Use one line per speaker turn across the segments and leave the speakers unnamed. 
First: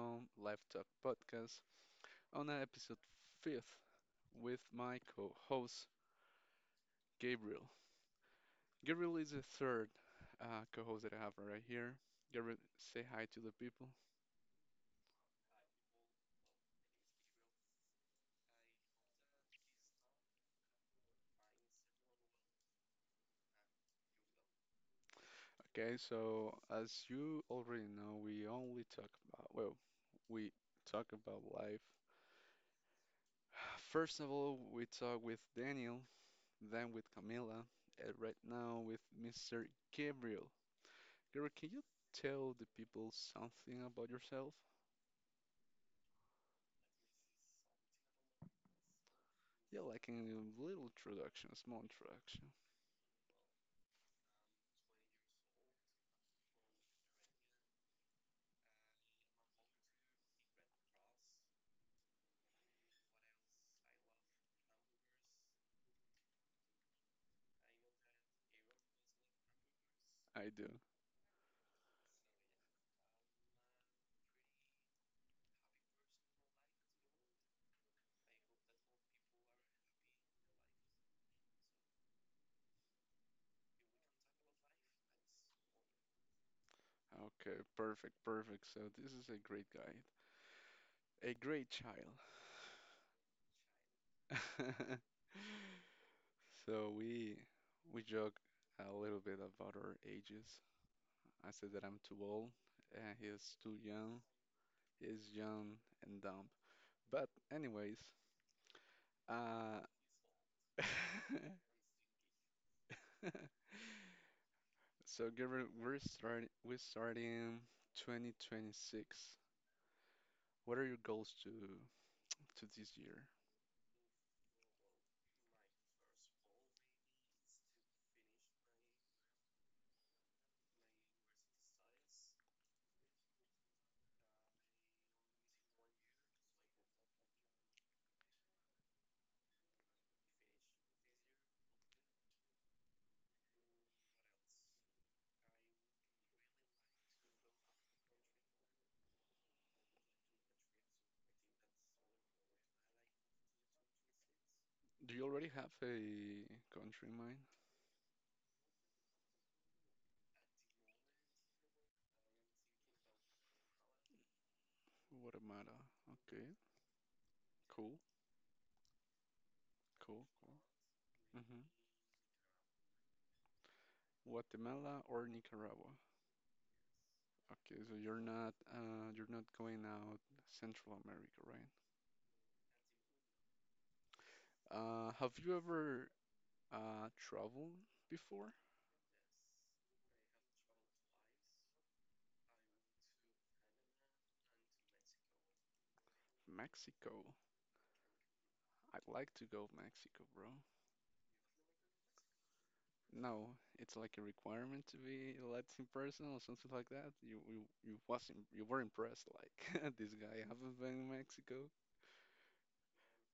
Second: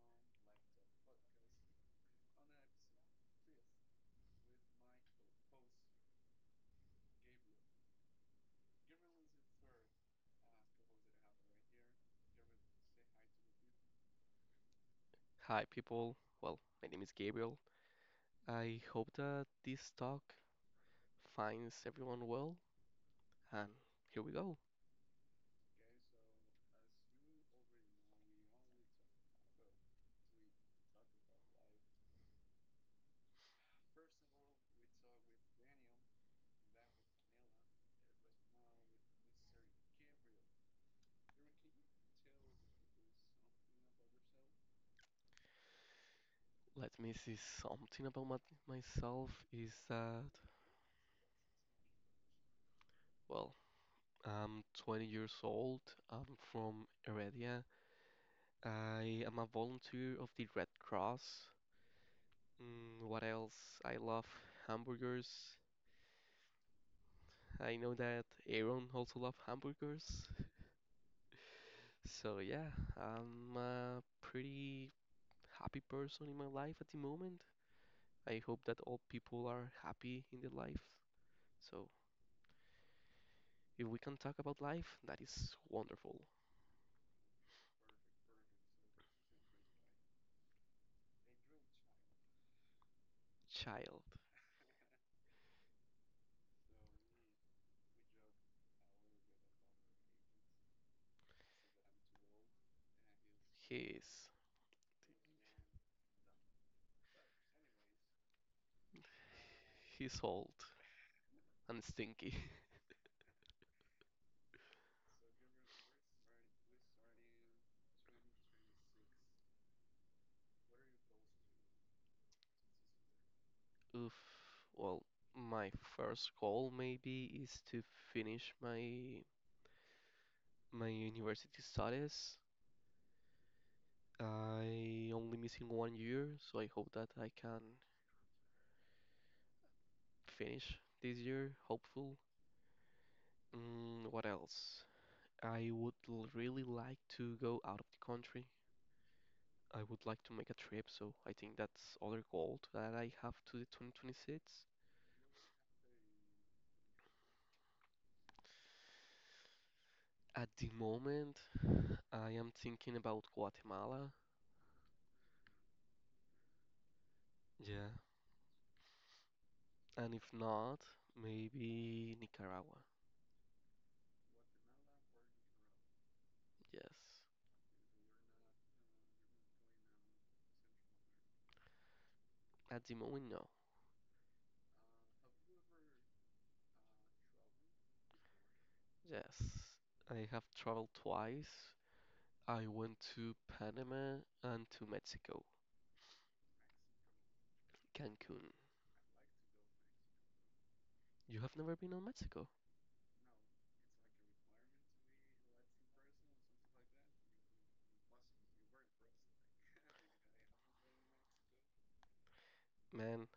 on Live Talk Podcast on episode fifth with my co-host Gabriel. Gabriel is the third co-host that I have right here. Gabriel, say hi to the people.
Hi, people. Well, my name is Gabriel. I hope that this talk finds everyone well. And here we go.
Okay, so as you already know, we only talk about, well, we talk about life. First of all, we talk with Daniel, then with Camila, and right now with Mr. Gabriel. Gary, can you tell the people something about yourself?
Let me see, something about myself is
Yeah, like a
that,
little introduction, a small introduction.
well, I'm 20 years old. I'm from Heredia. I am a volunteer of the Red Cross. What else? I love hamburgers. I know that Aaron also loves hamburgers.
I do.
So yeah, I'm a pretty happy person in my life at the moment. I hope that all people are happy in their life. So if we can talk about life, that is wonderful.
Okay, perfect, perfect. So this is a great guy, a great child.
Child.
So we joke a little bit about our ages. I said that I'm too old, and he is too young.
He's
He is young and dumb. But anyways, uh,
he's old and stinky.
so Gilbert, we're starting 2026. What are your goals to this year?
Oof. Well, my first goal maybe is to finish my university studies. I only missing 1 year, so I hope that I can finish this year, hopeful. What else? I would really like to go out of the country. I would like to make a trip, so I think that's other goal that I have to the 2026.
Do you already have a country in mind?
At the moment, I am thinking about Guatemala.
Guatemala. Okay.
Yeah.
Cool.
And if
Cool. Cool.
not, maybe Nicaragua.
Guatemala or Nicaragua.
Yes.
Okay, so you're not going out Central America, right?
At the moment, no.
Have you ever traveled before?
Yes. I have traveled twice. I went to Panama and to Mexico,
Mexico.
Cancun.
I'd like to go Mexico, bro.
You have never been on Mexico?
No, it's like a requirement to be a Latin person or something like that. You wasn't you were impressed like this guy haven't been in Mexico.
Man,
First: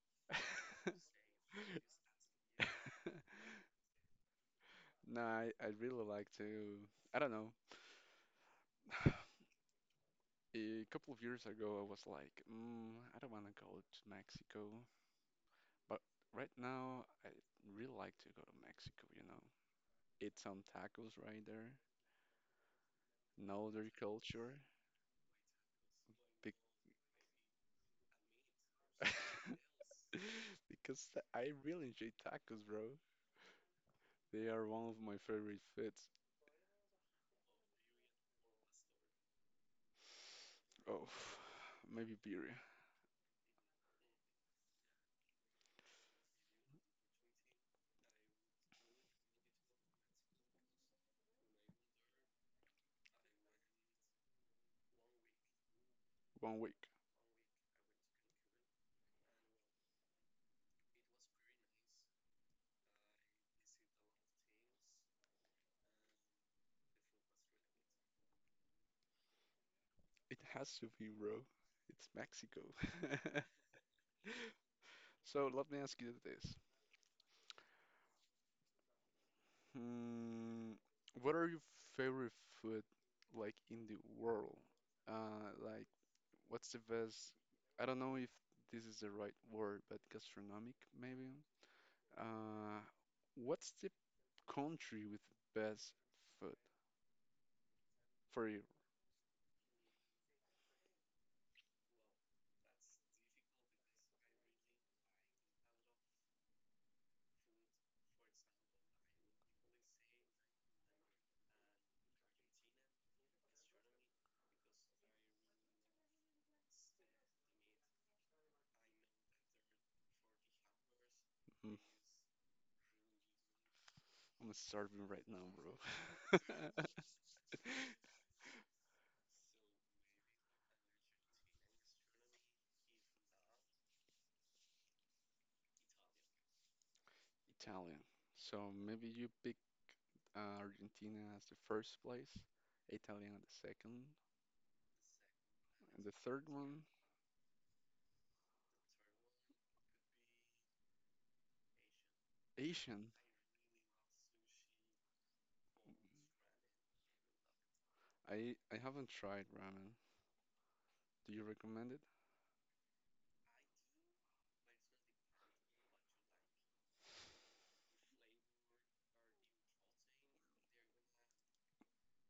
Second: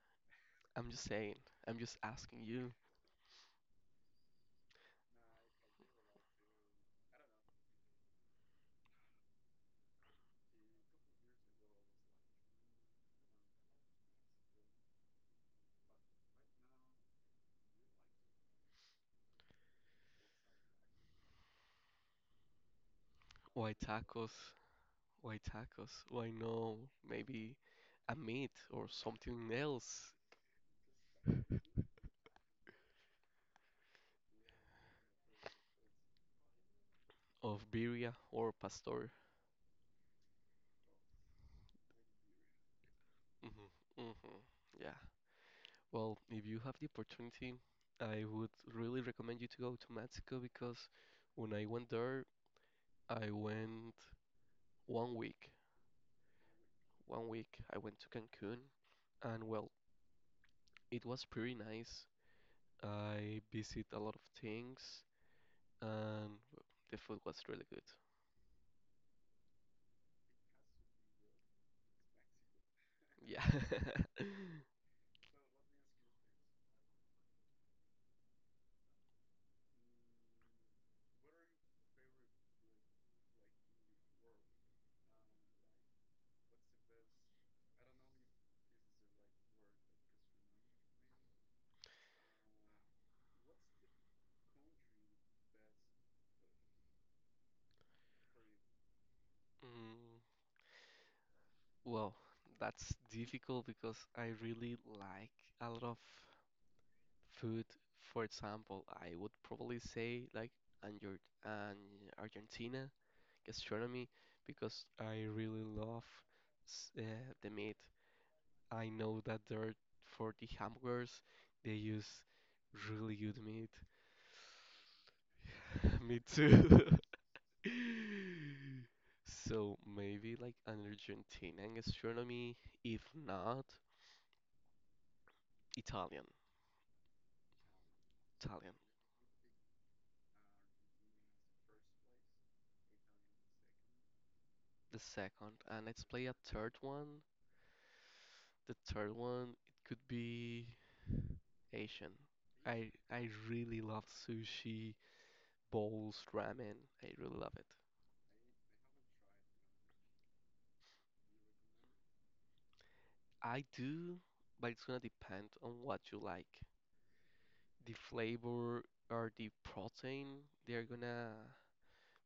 I'm just saying. I'm just asking you.
Nah, I'd really like to. I don't know. A couple of years ago, I was like, I don't want to go to Mexico, but right now, I really like to go to Mexico, eat some tacos right there, know
Why
their
tacos?
culture.
Why tacos? Why
Be
no? Maybe a meat or something else
Because I really enjoy tacos, bro. They are one of my favorite foods.
of birria or pastor.
Oh, maybe birria.
Mm-hmm, mm-hmm, yeah. Well, if you have the opportunity, I would really recommend you to go to Mexico because when I went there, I went 1 week.
One week.
1 week I went to Cancun, and well, it was pretty nice. I visit a lot of things, and well, the food was really good.
It has to be, bro. It's Mexico.
Yeah.
So let me ask you this. Hmm, what are your favorite food like in the world? Like what's the best? I don't know if this is the right word, but gastronomic maybe. Uh, what's the country with best food for you?
Mm, well, that's difficult because I really like a lot of food. For example, I would probably say like and your and Argentina gastronomy because I really love the meat. I know that they're for the hamburgers they
Mm,
use really good meat.
I'm starving right now,
Me
bro.
too. So maybe like an Argentinian gastronomy, if not Italian.
Italian. So
Italian,
maybe you picked Argentina as the first place, Italian at the second,
the second, and
and
let's
the
play a
third
third
one,
one. The third one, it could be Asian. I
Asian.
I really love sushi, bowls, ramen. I really love it.
I haven't tried ramen. Do you recommend it?
I do, but it's gonna depend on what you like. The flavor or the protein, they're gonna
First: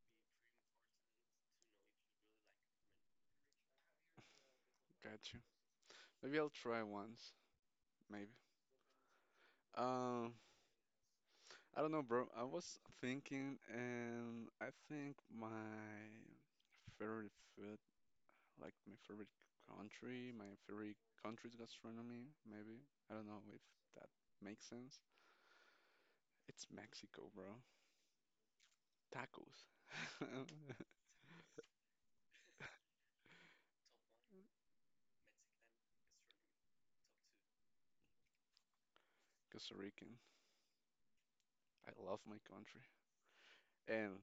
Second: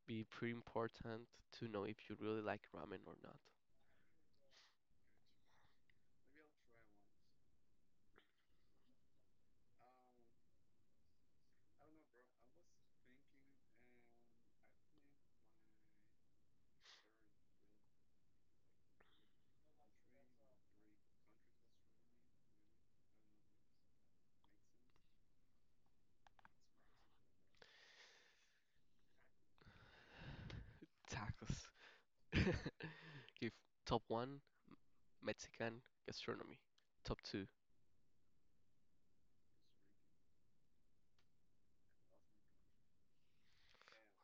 be pretty important to know if you really like ramen or not.
Gotcha. Maybe I'll try once. Maybe. Um, I don't know, bro. I was thinking, and I think my favorite food I like my favorite country, my favorite country's gastronomy, maybe. I don't know if that makes sense. It's Mexico, bro. Tacos.
Tacos. Okay, top one, Mexican gastronomy. Top two,
Costa Rican. I love my country. And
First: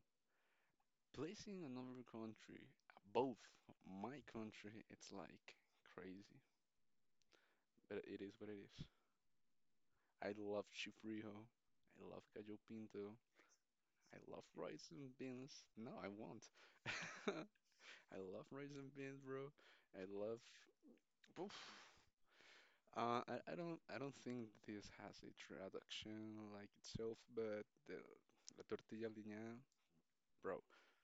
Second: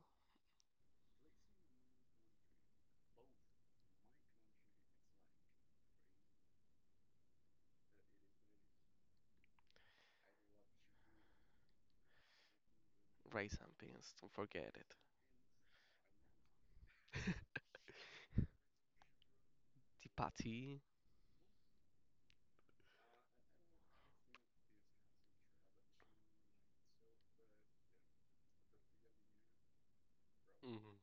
placing another country above my country, it's like crazy. But it is what it is. I love chifrijo. I love gallo pinto.
rice and beans.
I
Don't
love
forget
rice
it.
and beans. No, I won't. I love rice and beans, bro. I love.
Tipati,
But I don't think this has a traduction like itself, but the la tortilla aliñada, bro.
mm,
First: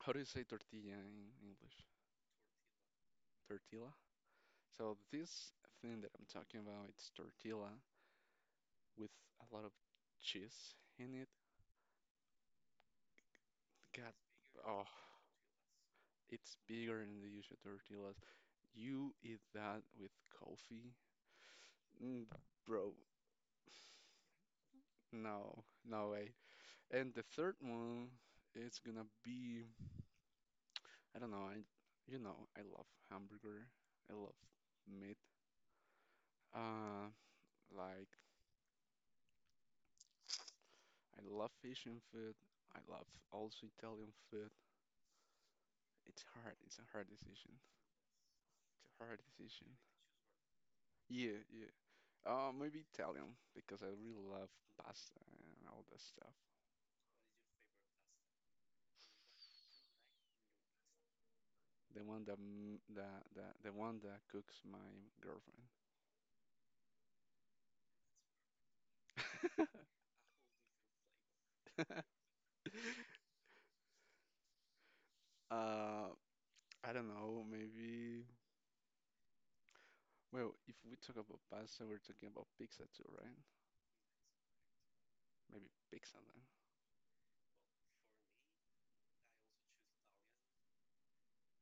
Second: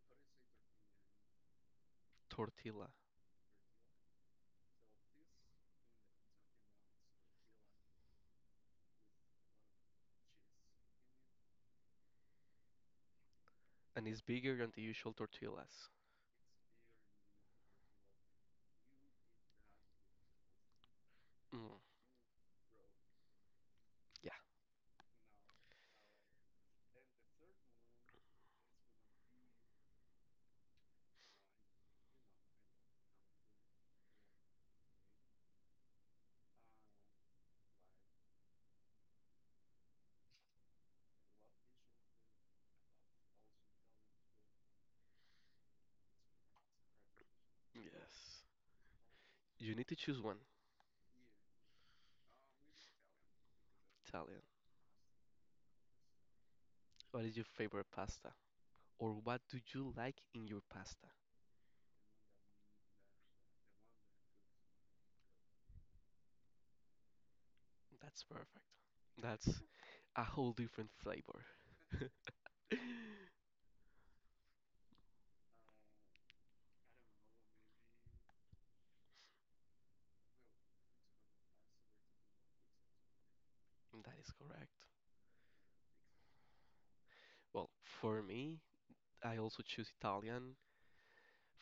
How do you say tortilla in English?
tortilla,
Tortilla? So this thing that I'm talking about, it's tortilla with a lot of cheese in it.
and
God,
it's bigger than the
oh,
usual tortillas.
it's bigger than the usual tortillas. You eat that with coffee?
Mm,
Mm, bro,
yeah.
no, no way. And the third one, it's gonna be. I don't know. I love hamburger. I love meat. Uh, like I love Asian food. I love also Italian food. It's hard. It's a hard decision.
Yes.
It's a hard decision.
You need to choose one,
Yeah, yeah. Maybe Italian because I really
Italian.
love pasta and all that stuff.
What is your favorite pasta? Or what do you like in your pasta?
The one that the one that cooks my girlfriend.
That's perfect. That's a whole different flavor.
Uh, I don't know. Maybe. Well, if we talk about pasta, we're talking about pizza too, right?
That is correct.
Maybe pizza then.
Well, for me, I also choose Italian.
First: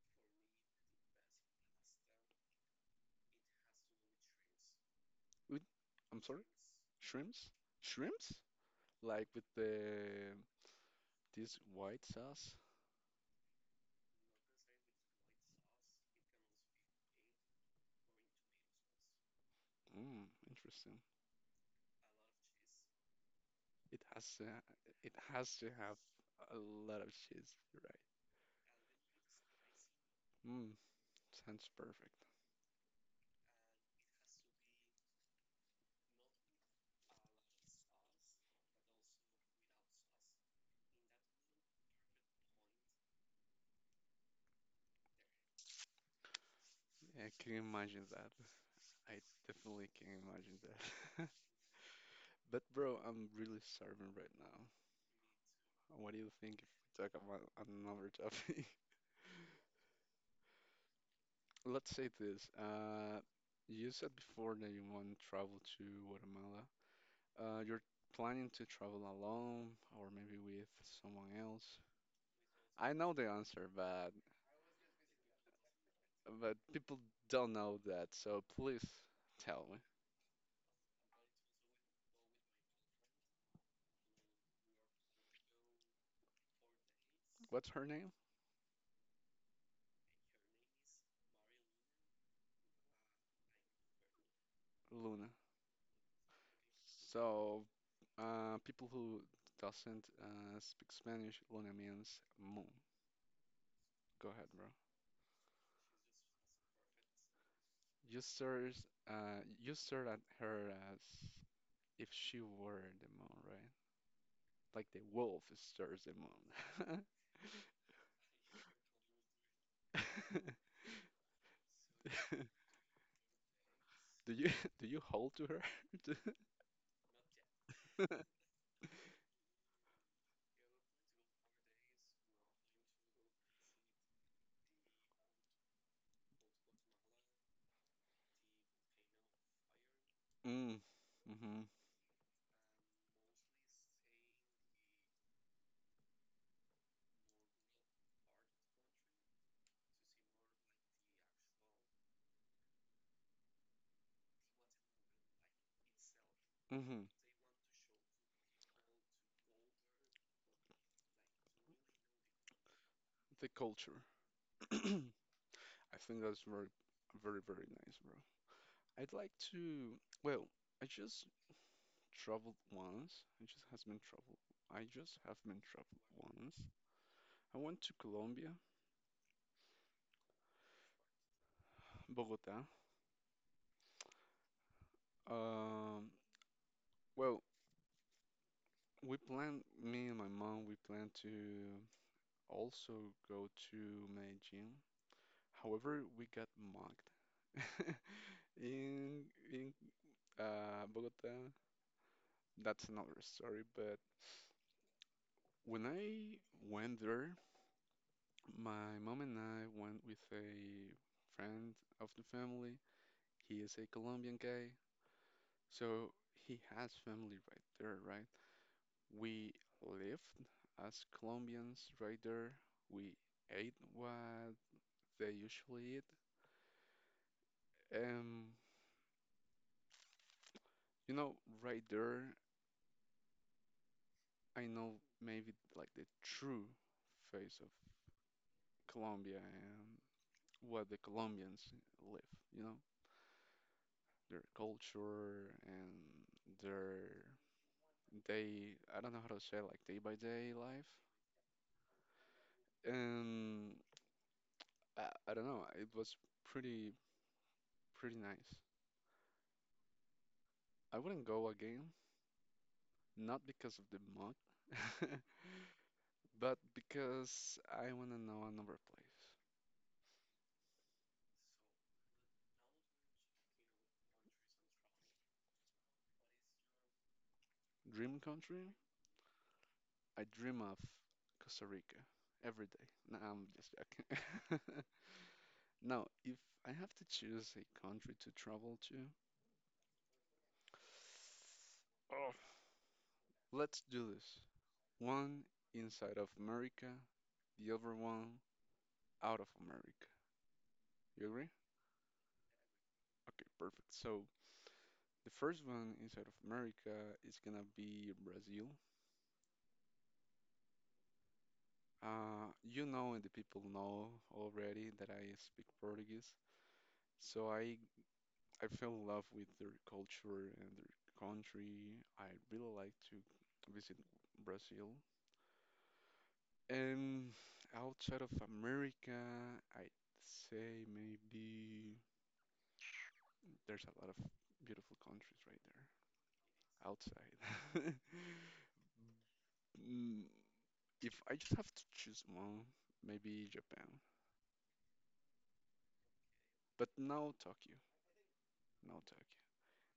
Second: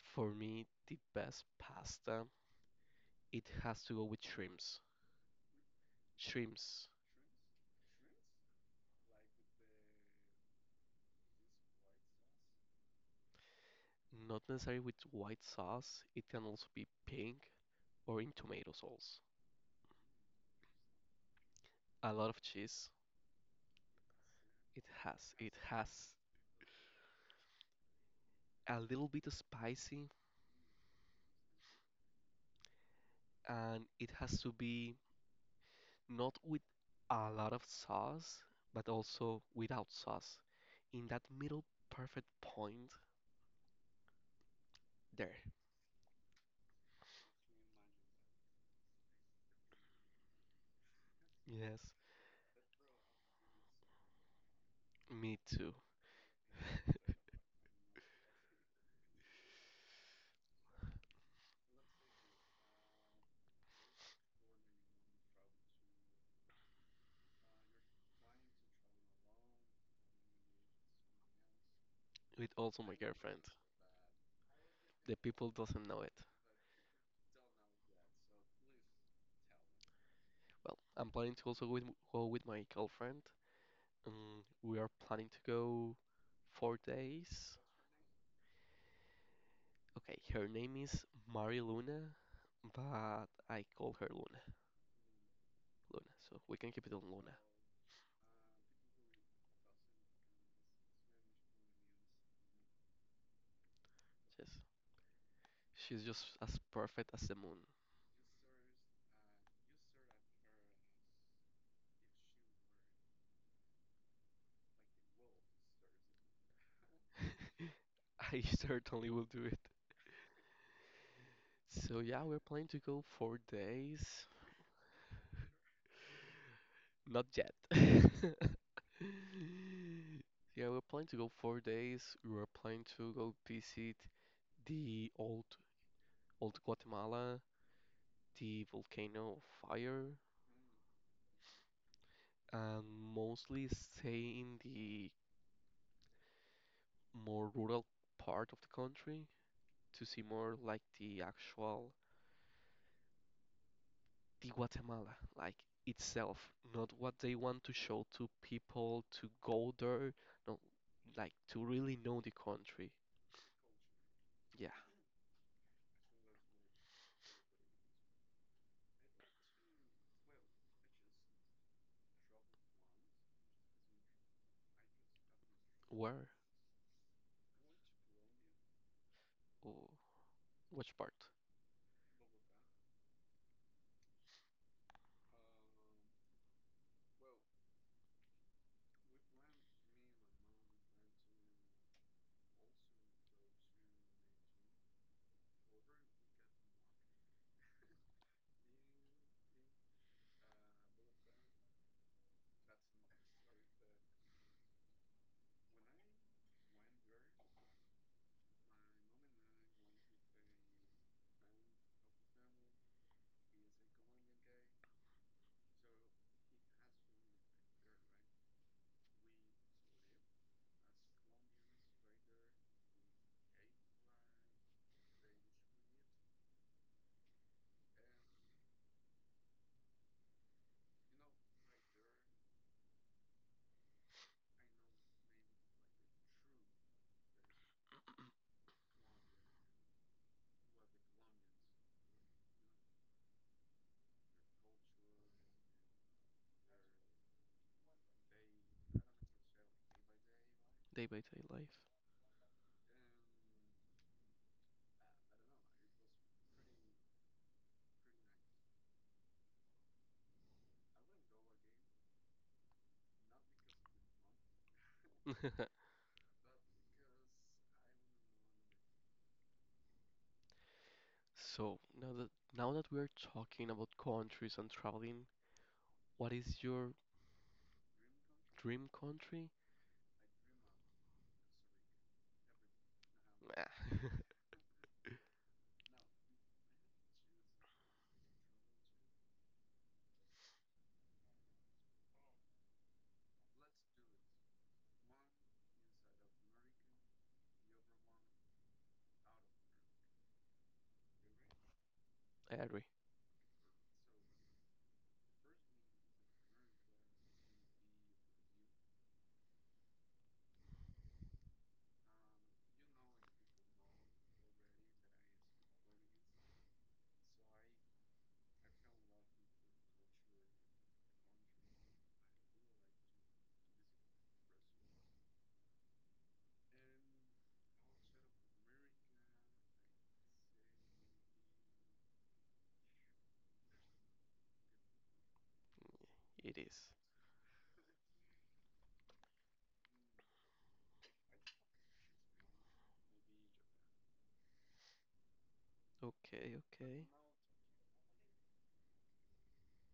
For me, the best pasta, it has to go with shrimps.
With, I'm sorry,
Shrimps,
shrimps? Shrimps? Like with the this white sauce?
not necessarily with white sauce, it can also be pink or in tomato sauce.
Mm, interesting.
A lot of cheese,
It has to, ha- it
it
has to
has
have a lot of cheese, you're right?
a little bit of spicy
Mm, sounds perfect.
and it has to be not with a lot of sauce, but also without sauce. In that middle perfect point there.
Yeah, I can imagine that. I definitely can imagine that.
Yes,
But bro, I'm really starving right now.
me too.
What do you think if we talk about another topic? Let's say this. You said before that you want to travel to Guatemala. You're planning to travel alone or maybe with someone else?
With also
I
my
know the
girlfriend.
answer, but
The people doesn't know it.
but people don't know that, so please tell me.
Well, I'm planning to also go with my girlfriend. We are planning to go 4 days.
What's her name?
Okay, her name is Mari Luna, but I call her Luna.
Luna.
Luna, so we can keep it on Luna.
So, people who doesn't speak Spanish, Luna means moon. Go ahead,
Yes,
bro.
she's just as perfect as the moon.
You stared, you stared at her as if she were the moon, right? Like the wolf stares the moon.
I certainly will do it. So yeah, we're planning to go 4 days.
Do you do you hold to her? Do-
Not yet. Yeah, we're planning to go 4 days. We're planning to go visit the Old Guatemala, the Volcano of Fire,
Mm, mhm,
and mostly stay in the more rural part of the country to see more like the actual the Guatemala, like itself, not
mhm.
what they want to show to people to go there, no, like to really know the country.
The culture.
Yeah.
I think that's very, very, very nice, bro. I'd like to. Well, I just traveled once. I just has been traveled. I just have been traveled
Where
once. I went to Colombia,
or which part?
Bogota. Um, well, we planned. Me and my mom, we planned to also go to Medellin. However, we got mugged. in in Bogota, that's another story. But when I went there, my mom and I went with a friend of the family. He is a Colombian guy, so he has family right there, right? We lived as Colombians right there. We ate what they usually eat. Um, you know, right there, I know maybe like the true face of Colombia and what the Colombians live, you know, their culture and their day, I don't know how to say, it, like day by day life.
Day by day life.
And I don't know, it was pretty pretty nice. I wouldn't go again, not because of the mug, but because I want to know another place.
So now that we're talking about countries and traveling, what is your
Dream country?
dream country?
I dream of Costa Rica every day. No, I'm
Nah,
just joking. Now, if I have to choose a country to travel to, oh, let's do this. One inside of America, the other one out of America. You agree?
I.
Okay, perfect. So the first one inside of America is gonna be Brazil. And the people know already that I speak Portuguese, so I fell in love with their culture and their country. I really like to visit Brazil. And outside of America, I'd say maybe there's a lot of beautiful countries right there
It is.
outside. Mm, If I just have to choose one, maybe Japan,
Okay,
but
okay.
now Tokyo, now Tokyo.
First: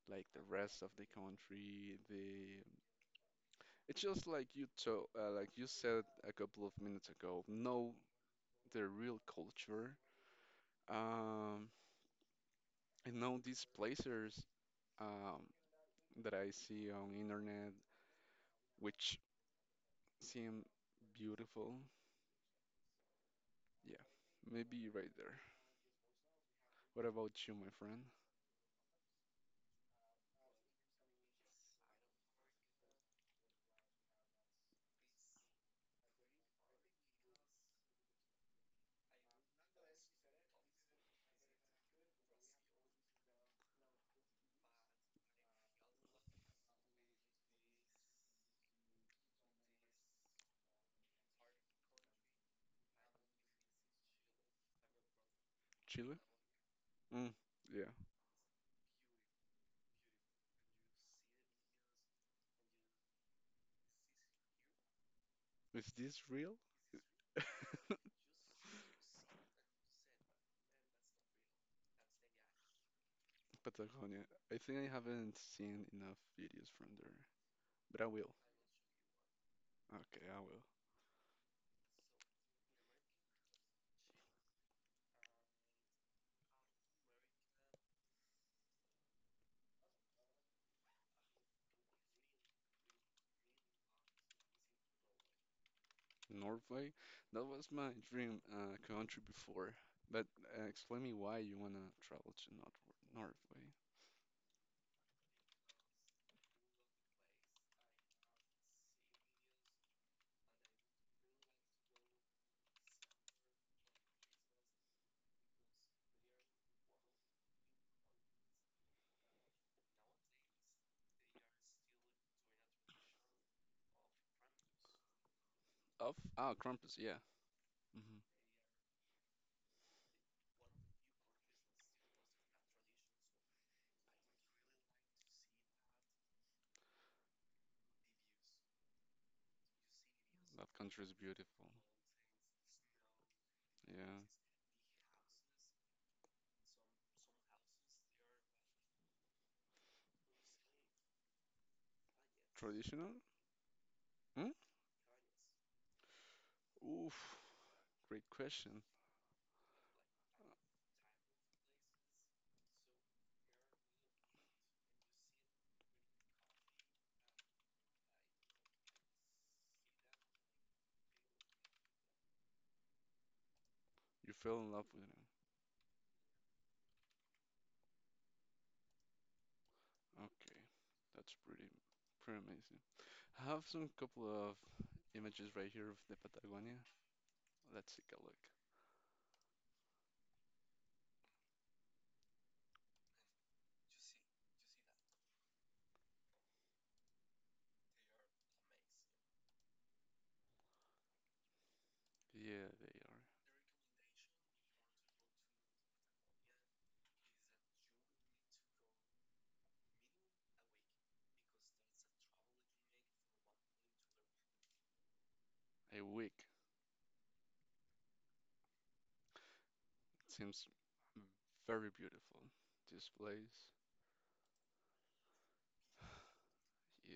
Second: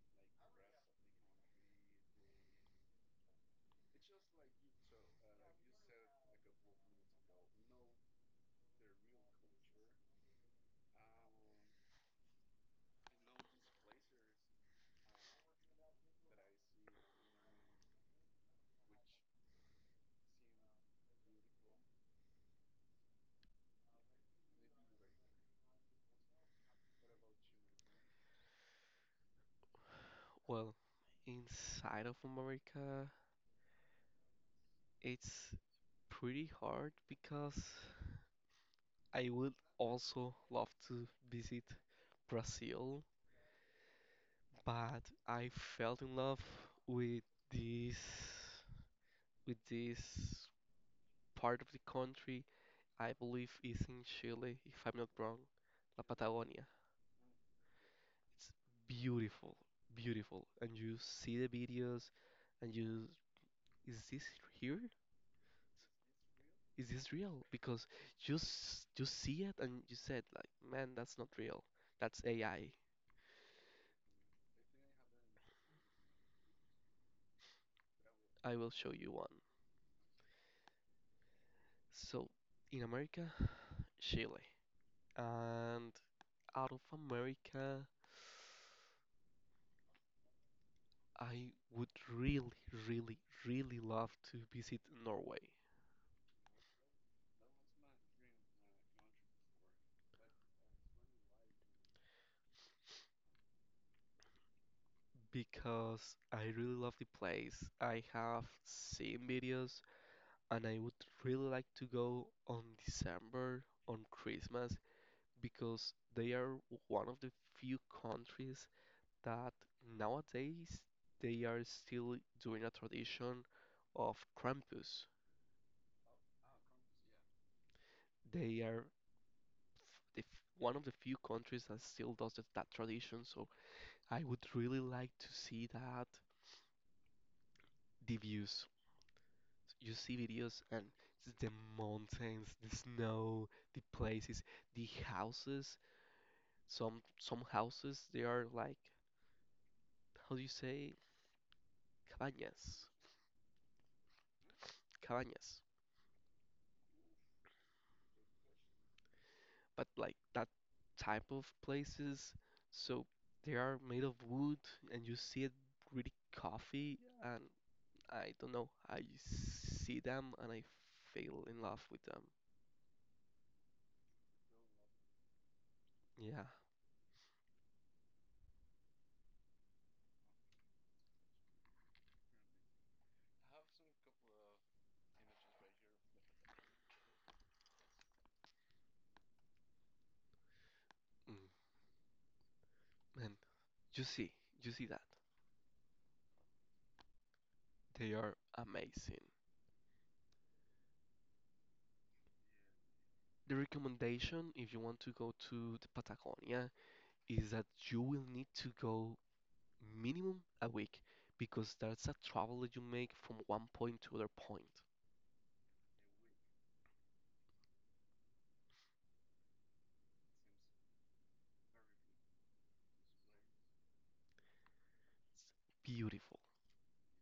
Like the rest of the country, the it's just like you to like you said a couple of minutes ago. Know the real culture, um, and know these places um, that I see on internet which seem beautiful. Yeah, maybe you're right there. What about you, my friend?
Well, inside of America, it's pretty hard because I would also love to visit Brazil, but I fell in love with this this part of the country. I believe is in Chile, if I'm not wrong, La
Chile?
Patagonia.
Mm, yeah.
It's beautiful, beautiful. And you see the videos and you, is this here?
Is this real?
Is this real? Because you see it and you said like, man, that's not real. That's AI.
Patagonia. I think I haven't seen enough videos from there, but I will.
I will show you one.
Okay, I will.
So in America, Chile. And out of America, I would really, really, really love to visit Norway
Norway? That was my dream country before. But explain me why you wanna travel to North Norway.
because I really love the place. I have seen videos and I would really like to go on December, on Christmas, because they are one of the few countries that nowadays they are still doing a tradition of Krampus.
Of Krampus, yeah. hmm
They are one of the few countries that still does that tradition, so I would really like to see that. The views. You see videos
That
and
country is
the
beautiful.
mountains, the snow, the
Yeah.
places, the houses. Some houses they are like, how do you say, cabañas,
Traditional? Hmm?
cabañas,
Oof, great question.
but like that type of places. So they are made of wood, and you see it really coffee, and I don't know. I see them and I fell in love with them.
You fell in love with him.
Yeah,
Okay, that's pretty, pretty amazing. I have some couple of images right here of the Patagonia. Let's take a look.
mm, and you see, you see that they are amazing.
Yeah, they are.
The recommendation, if you want to go to the Patagonia, is that you will need to go minimum a week because that's a travel that you make from 1 point to other point.
A wig. Seems very beautiful. This place.
Beautiful.
Yeah.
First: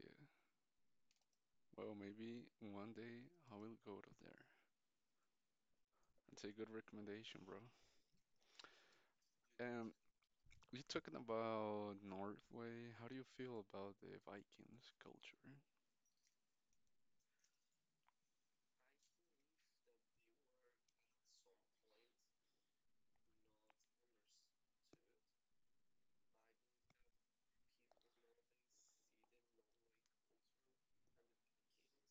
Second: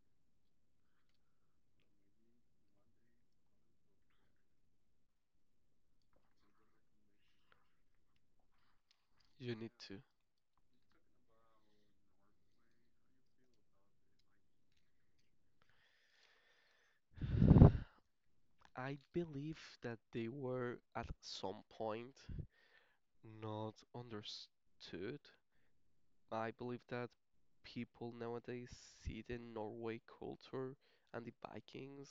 Well, maybe one day I will go to there. That's a good recommendation, bro.
You need
Um,
to.
you talking about Norway. How do you feel about the Vikings culture?
I believe that they were at some point not understood. I believe that people nowadays see the Norway culture and the Vikings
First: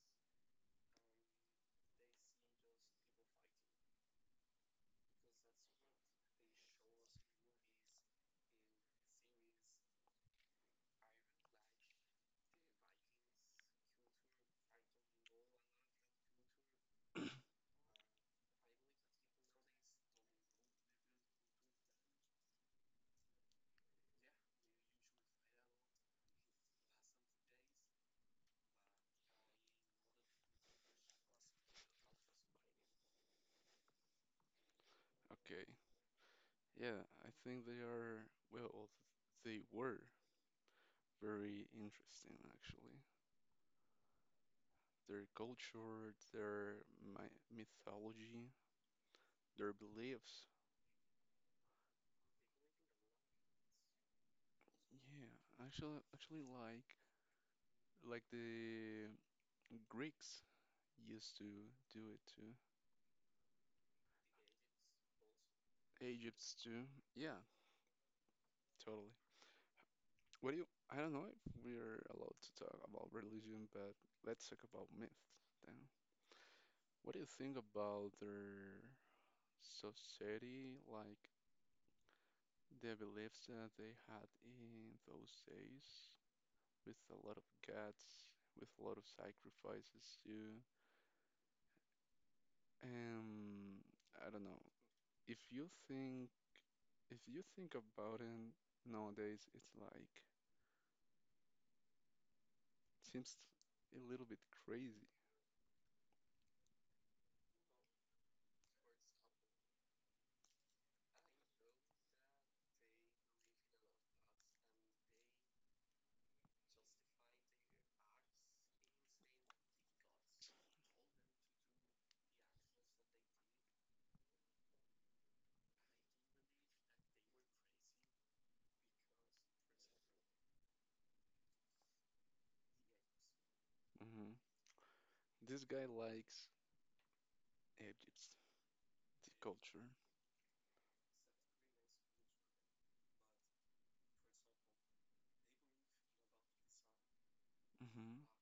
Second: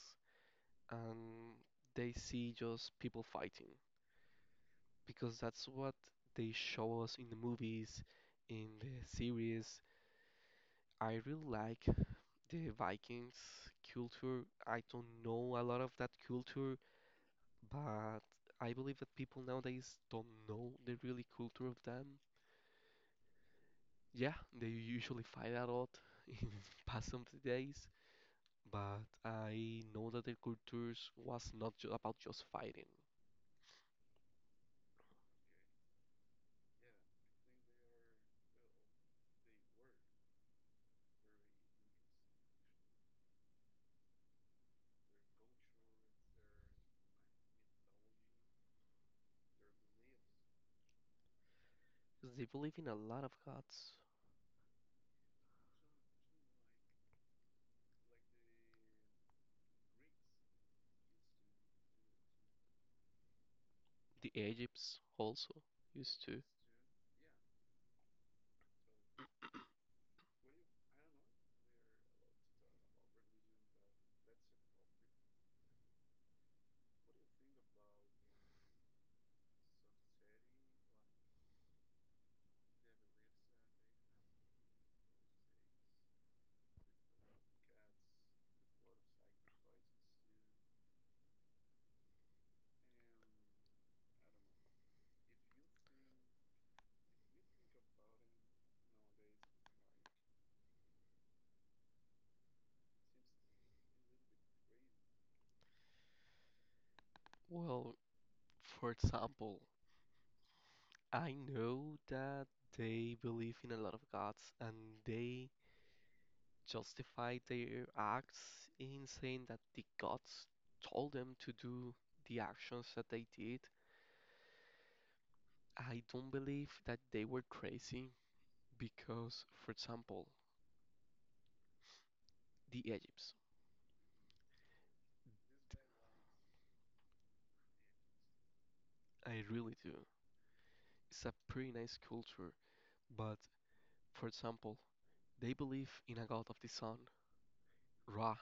and they see just people fighting because that's what they show us in the movies, in the series. I really like the Vikings culture. I don't know a lot of that culture, but I believe that people nowadays don't know the really culture of them. Yeah, they usually fight a lot in past of the days, but I know that their cultures was not ju about just fighting.
Okay. Yeah, I think they are, well, they were very interesting actually. Their culture, their my mythology, their beliefs.
They believe in a lot of gods.
Yeah, actually like the Greeks used to do it too.
The Egypts also used to.
Egypt's too. Yeah, totally. What do you, I don't know if we're allowed to talk about religion, but let's talk about myth then. What do you think about their society? Like the beliefs that they had in those days, with a lot of guts, with a lot of sacrifices too. And I don't know. If you think if you think about it nowadays, it's like seems a little bit crazy.
Well, for example, I know that they believe in a lot of gods and they justify their acts in saying that the gods told them to do the actions that they did. I don't believe that they were crazy because, for example, the Egypts,
hmm This guy likes Egypt, the
I really
culture.
do. It's a pretty nice culture, but for example, they believe in a god of the sun,
Hmm.
Ra.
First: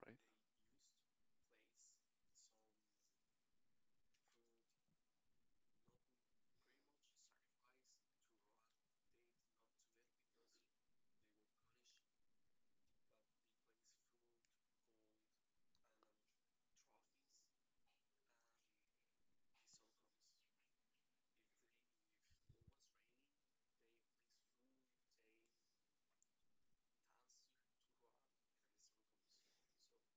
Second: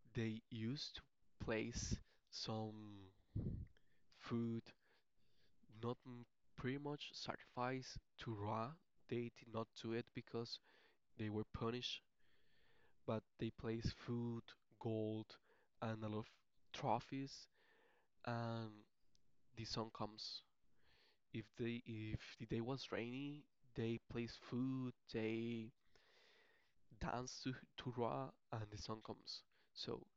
Right.
They used to place some food, not m- pretty much sacrifice to Ra. They did not do it because they were punished, but they place food, gold, and a lot of trophies. And the sun comes. If they if the day was rainy, they place food, they dance to Ra, and the sun comes. So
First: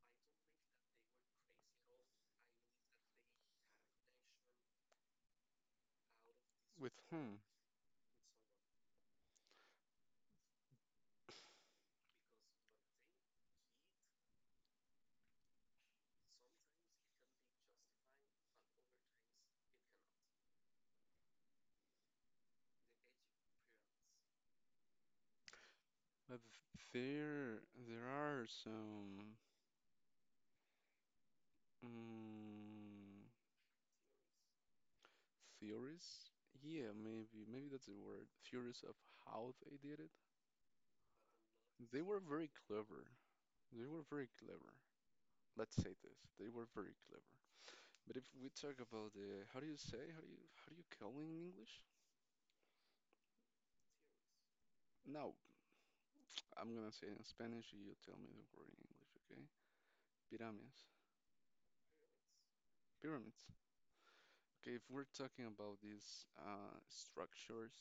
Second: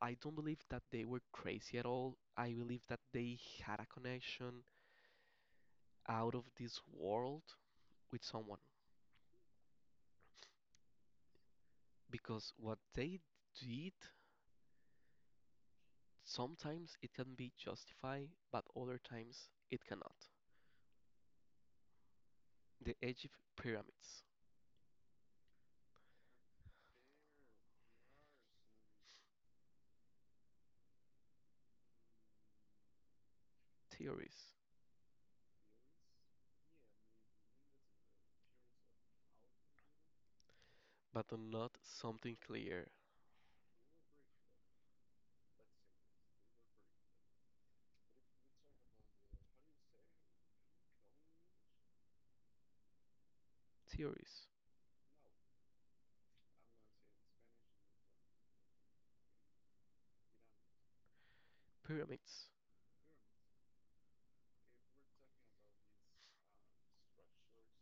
I don't believe that they were crazy at all. I believe that they had a connection out of this
With whom?
world with someone because what they did sometimes it can be justified, but other times it cannot. The Egypt pyramids,
But there there are some mm,
theories,
theories. Yeah, maybe that's the word. Theories of how they did it.
but not
They were
something
very
clear.
clever. They were very clever. Let's say this. They were very clever. But if we talk about the how do you say how do you call in English?
Theories,
No, I'm gonna say in Spanish. You tell me the word in English, okay? Pyramids.
pyramids.
Pyramids. Okay, if we're talking about these structures,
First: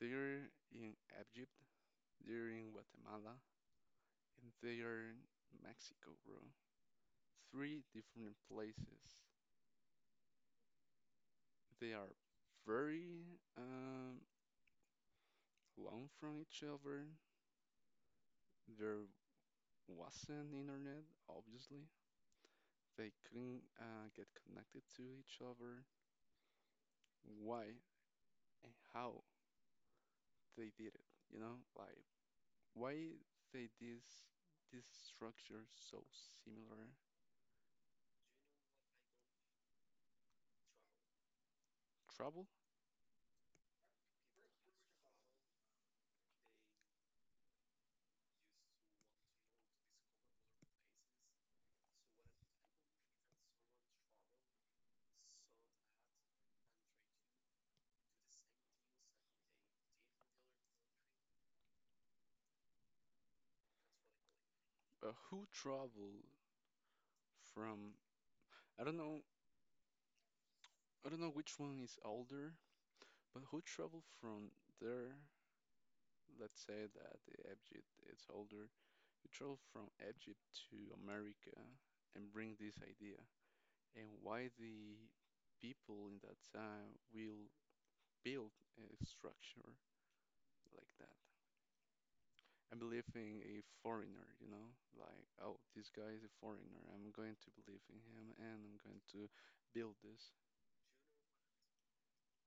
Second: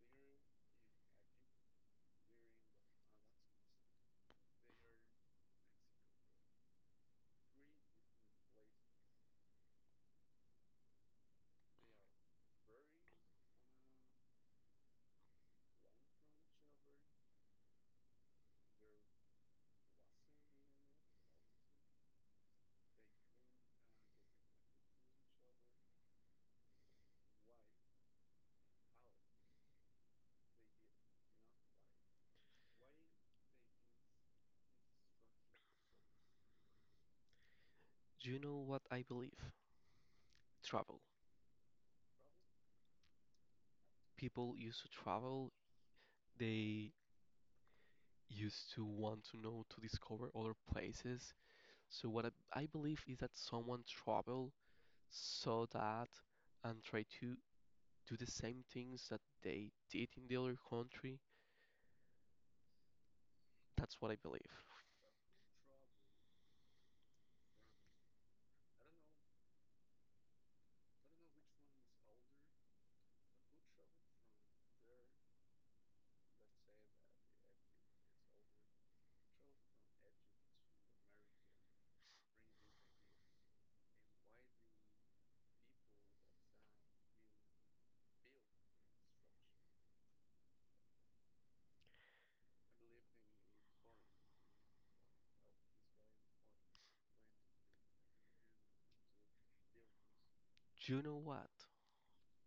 they're in Egypt, they're in Guatemala, and they are in Mexico, bro. Three different places. They are very long from each other. There wasn't internet, obviously. They couldn't get connected to each other. Why and how they did it, you know? Like, why they this structure so similar?
Do you know what I believe? Travel.
Trouble?
People used to travel, they used to want to know to discover other places. So, what I believe is that someone traveled, saw that, and tried to do the same things that they did in the other country. That's what I believe.
Who traveled from? I don't know. I don't know which one is older, but who traveled from there? Let's say that the Egypt is older, you travel from Egypt to America and bring this idea. And why the people in that time will build a structure like that? I'm believing a foreigner, like, oh, this guy is a foreigner. I'm going to believe in him and I'm going to build this.
Do you know what?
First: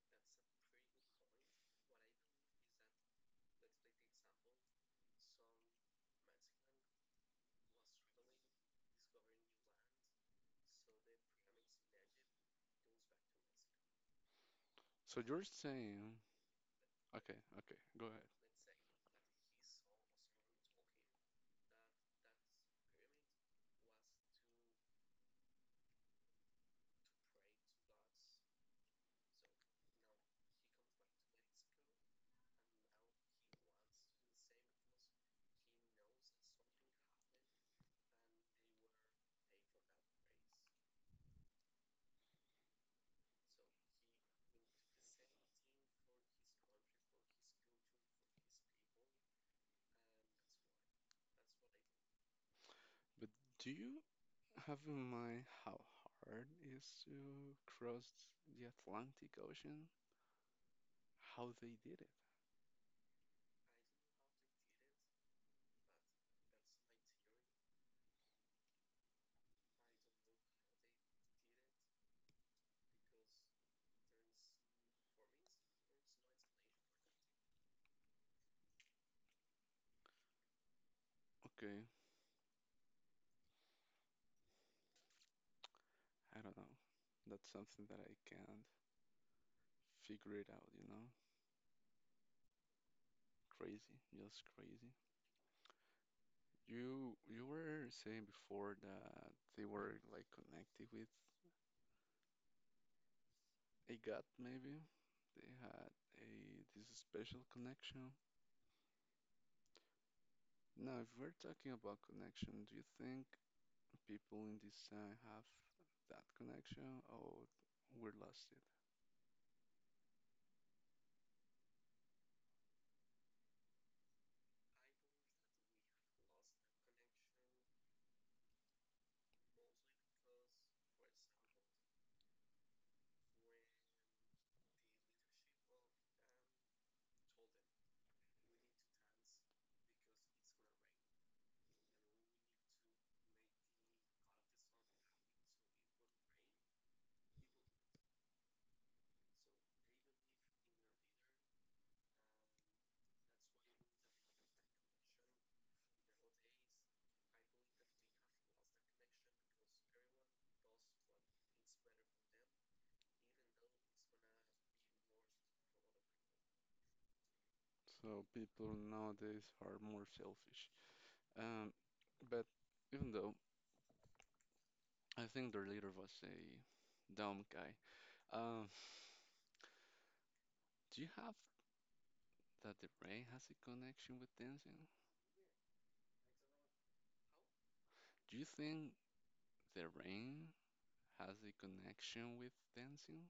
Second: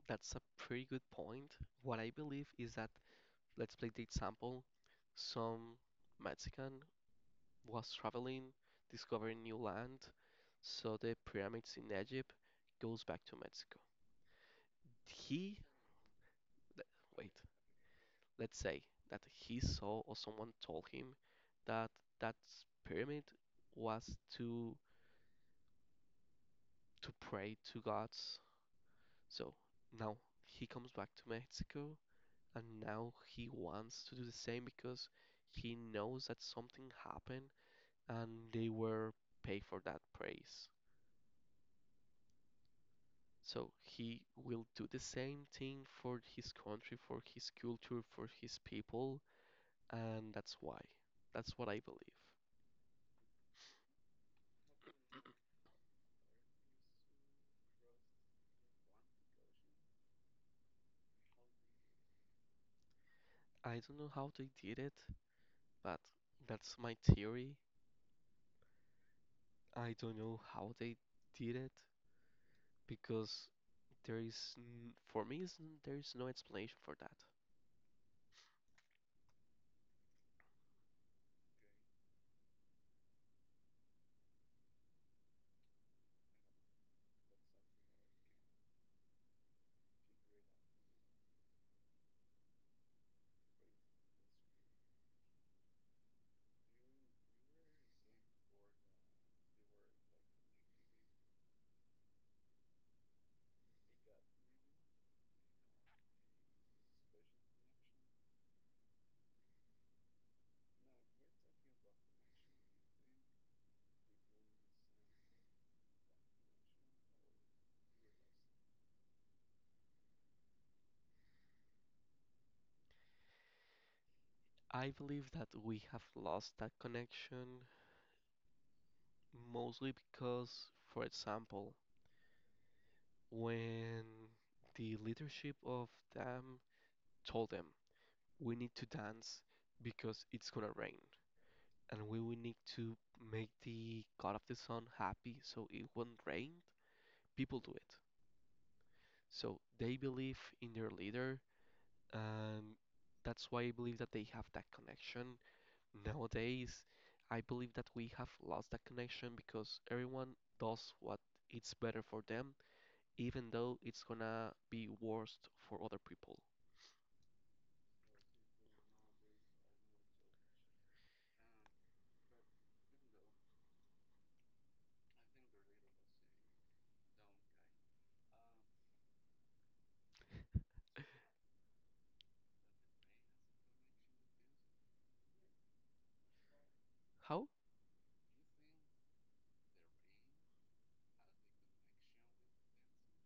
That's a pretty good point. What I believe is that let's play the example, some Mexican was traveling, discovering new land, saw the pyramids in Egypt, goes back to Mexico.
So you're
He,
saying,
wait,
okay, okay, go ahead.
let's say that he saw or someone told him that that pyramid was to pray to gods. So now he comes back to Mexico and now he wants to do the same because he knows that something happened and they were paid for that praise. So he will do the same thing for his country, for his culture, for his people, and that's why. That's what I believe.
But do you have in mind how hard it is to cross the Atlantic Ocean, how they did it?
I don't know how they did it, but that's my theory. I don't know how they did it because there is, for me, there is no explanation for that.
Okay, I don't know. That's something that I can't figure it out? Crazy, just crazy. You were saying before that they were like connected with a god, maybe? They had a, this special connection. Now, if we're talking about connection, do you think people in this time have that connection or we lost it?
I believe that we have lost that connection mostly because, for example, when the leadership of them told them we need to dance because it's gonna rain and we will need to make the god of the sun happy so it won't rain, people do it, so they believe in their leader, and that's why I believe that they have that connection. Nowadays I believe that we have lost that connection because everyone does what it's better for them even though it's gonna be worse for other people.
So people nowadays are more selfish. Um, but even though I think their leader was a dumb guy, um, do you have that the rain has a connection with dancing?
How?
Do you think the rain has a connection with dancing?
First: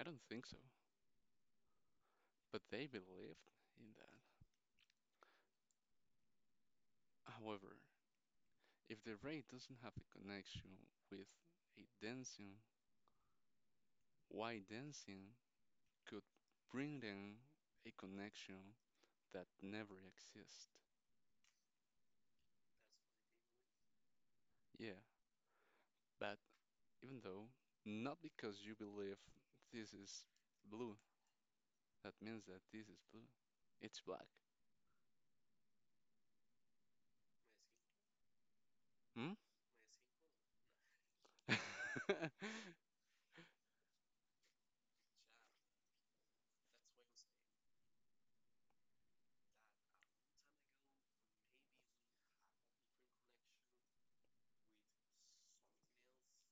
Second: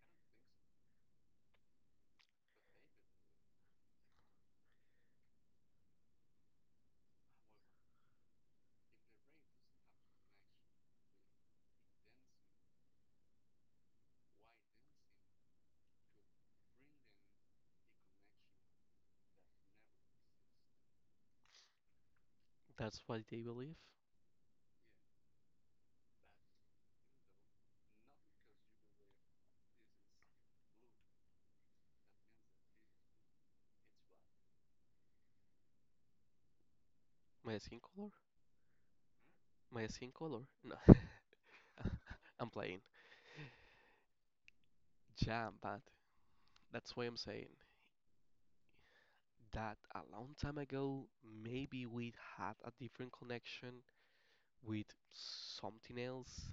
I don't think so, but they believed in that. However, if the rain doesn't have a connection with a dancing, why dancing could bring them a connection that never exists?
That's why they believe.
Yeah, but even though, not because you believe this is blue, that means that this is blue. It's black.
My skin color?
Hmm?
My skin color? No. I'm playing. Yeah, but that's why I'm saying that a long time ago, maybe we had a different connection with something else.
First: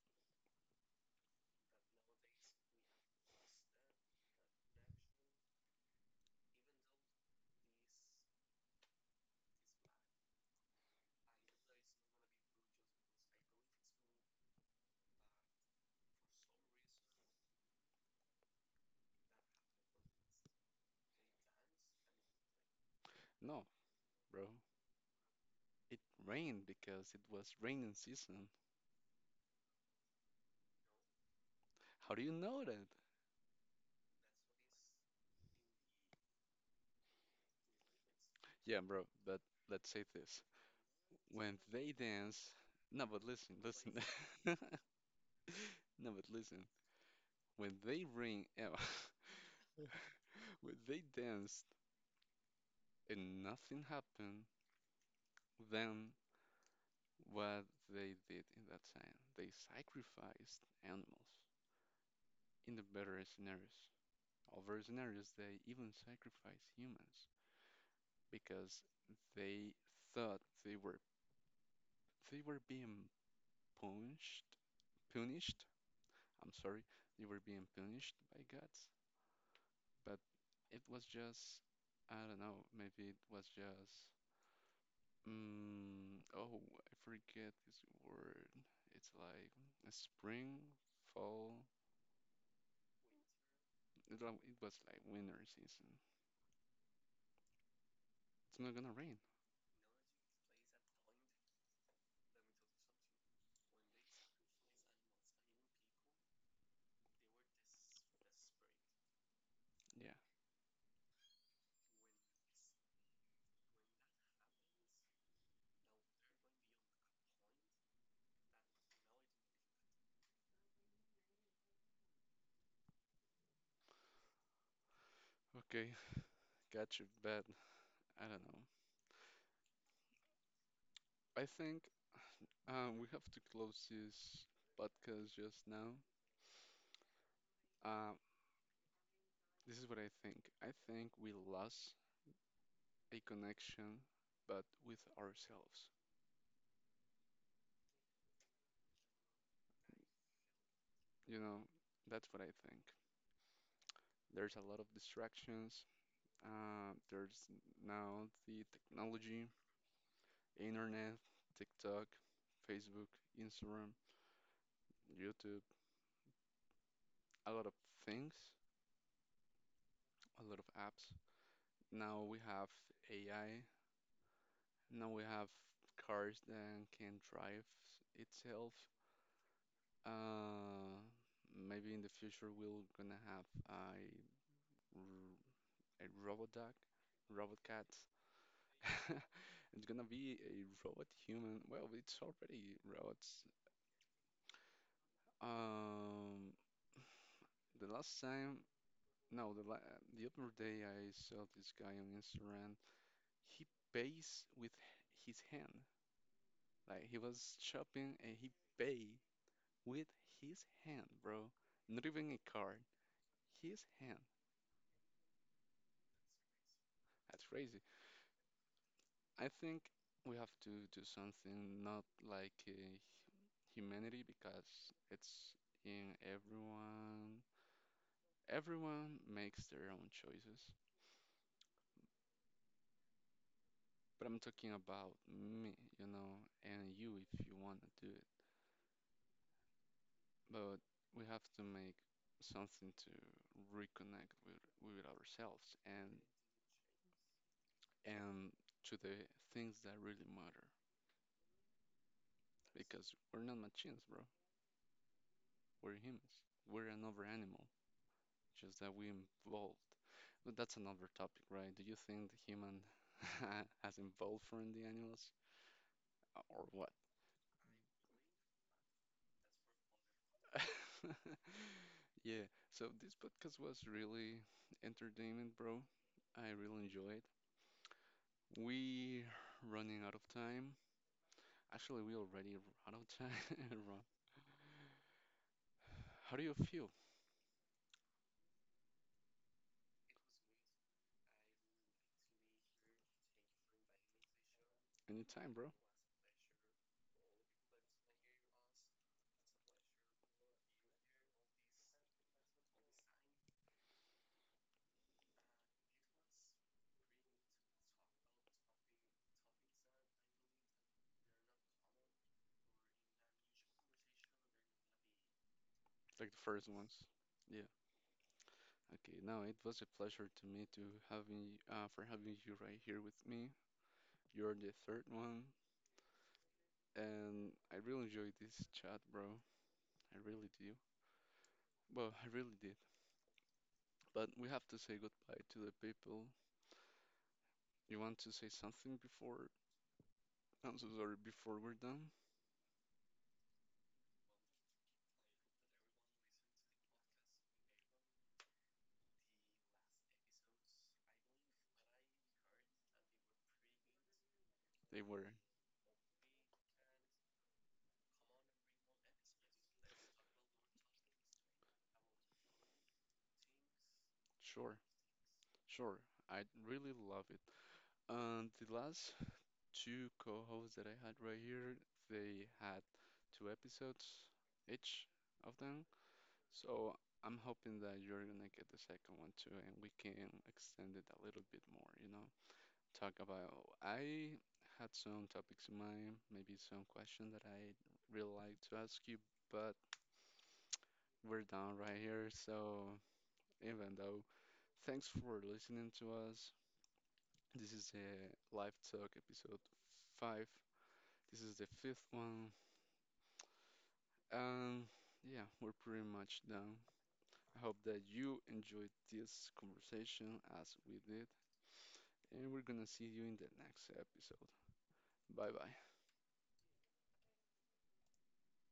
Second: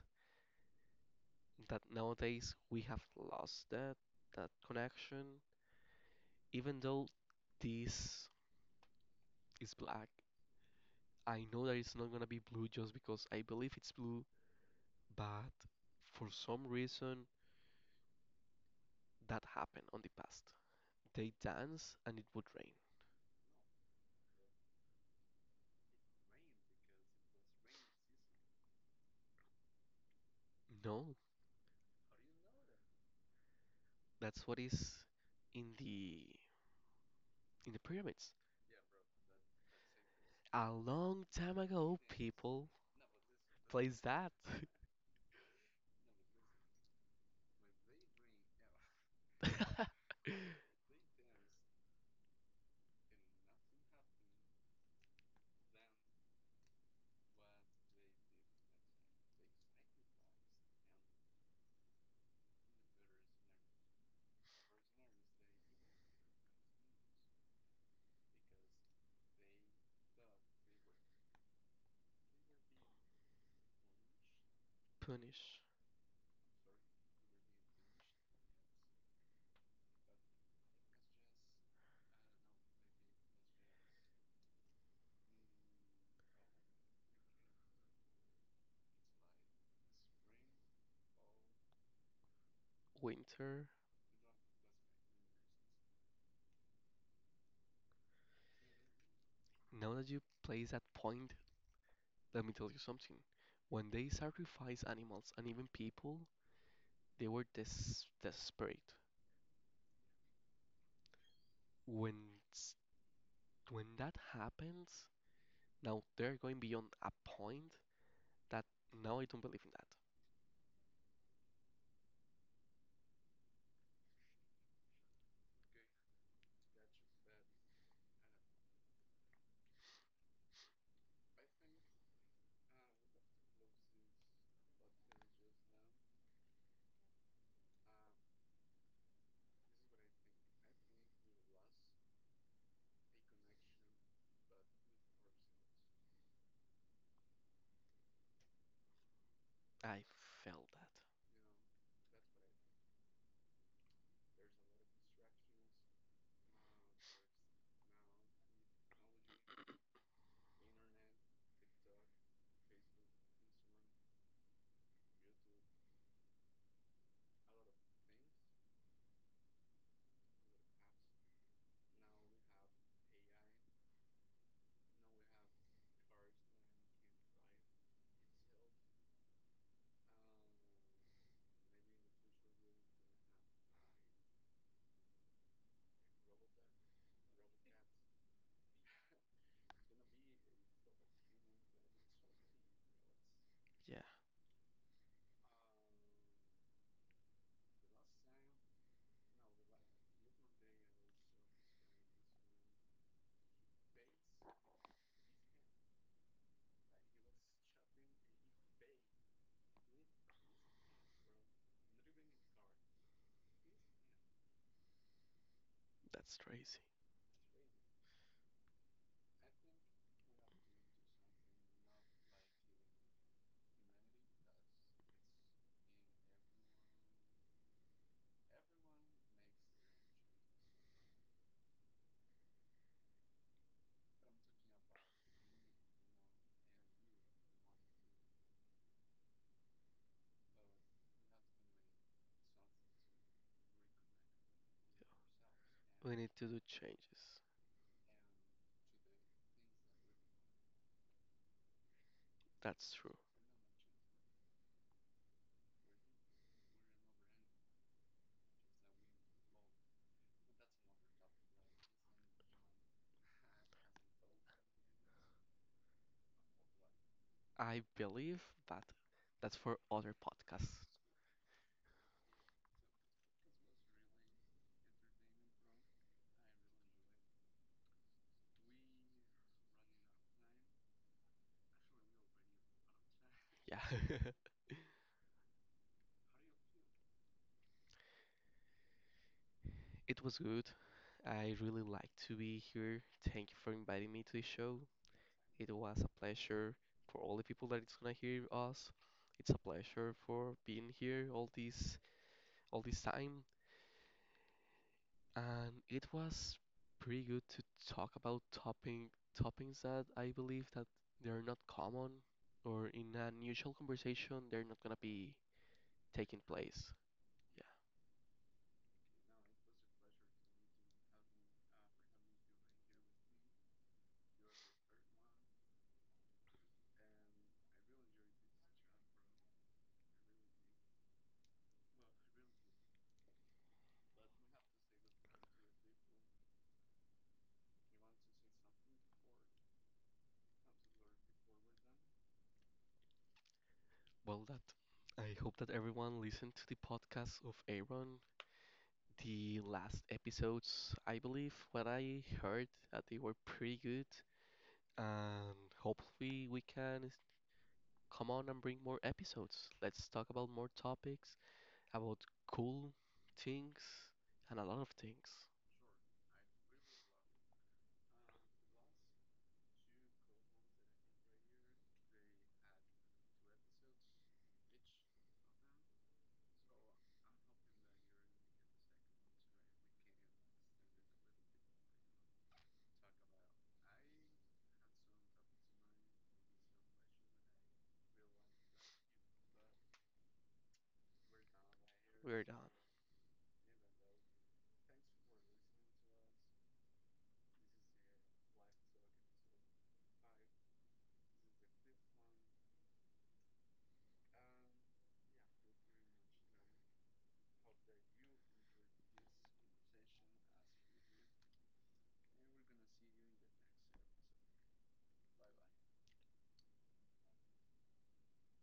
That nowadays we have lost that connection. Even though this is black, I know that it's not gonna be blue just because I believe it's blue, but for some reason that happened on the past. They dance and it would rain.
No, bro. It rained because it was raining season.
No,
How do you know that?
that's what is in the in the pyramids.
Yeah, bro, but let's say this.
A long time
When they
ago,
dance,
people
no, but listen, listen.
plays that.
No, but listen. When they ring, oh,
Punish
when they danced and nothing happened, then what they did in that time, they sacrificed animals in the better scenarios. Other scenarios, they even sacrificed humans because they thought they were, they were being punished, punished. I'm sorry, they were being punished by gods, but it was just, I don't know, maybe it was just, oh, I forget this word. It's like a spring, fall.
winter.
It was like winter season. It's not gonna rain.
Now that you place that point, let me tell you something. When they sacrifice animals and even people, they were desperate.
Yeah.
When s- when that happens, now they're going beyond a point that now I don't believe in that.
Okay, got you, but I don't know. I think we have to close this podcast just now. Uh, this is what I think. I think we lost a connection, but with ourselves.
I felt that.
You know, that's what I think. There's a lot of distractions. There's now the technology, internet, TikTok, Facebook, Instagram, YouTube, a lot of things, a lot of apps. Now we have AI. Now we have cars that can drive itself. Uh, Maybe in the future we're gonna have a, r- a robot dog, robot cat. It's gonna be a robot human. Well, it's already robots.
Yeah,
Um, The last time, no, the la the other day I saw this guy on Instagram. He pays with his hand. Like he was shopping and he paid with his hand, bro. Not even a card. His hand.
that's crazy.
That's crazy. I think we have to do something not like humanity because it's in everyone. Everyone makes their own choices. But I'm talking about me, and you if you want to do it. But we have to make something to reconnect with ourselves
We need to do changes.
and to the things that really matter.
That's true.
Because we're not machines, bro. We're humans. We're another animal, just that we evolved. But that's another topic, right? Do you think the human has evolved from the animals or what?
I believe that that's for other podcasts.
Yeah, so this podcast was really entertaining, bro. I really enjoyed. We running out of time. Actually, we already run out of
Yeah.
time. Ron. How do you feel?
It was good. I really like to be here. Thank you for inviting me to the show.
Any time, bro?
It was a pleasure for all the people that it's gonna hear us. It's a pleasure for being here all this time, and it was pretty good to talk about toppings that I believe that they're not common or in an usual conversation they're not gonna be
Like the
taking
first
place.
ones. Yeah.
Yeah.
Okay. Now it was a pleasure to me to having for having you right here with me. You're the third one, and I really enjoyed this chat, bro. I really do. Well, I really did. But we have to say goodbye to the people. You want to say something before? I'm so sorry. Before we're done,
Well, that I hope that everyone listened to the podcast of Aaron. The last episodes, I believe, what I heard that they were pretty good,
they were
and hopefully we can come on and bring more episodes. Let's talk about more topics about cool things and a
sure.
lot of things.
Sure, I really love it. And the last two co-hosts that I had right here, they had two episodes each of them. So I'm hoping that you're gonna get the second one too, and we can extend it a little bit more, you know? Talk about, I had some topics in mind, maybe some questions that I really like to ask you, but we're done right here.
Weird.
So even though, thanks for listening to us. This is the live talk episode five. This is the fifth one. And yeah, we're pretty much done. I hope that you enjoyed this conversation as we did. And we're gonna see you in the next episode. Bye bye.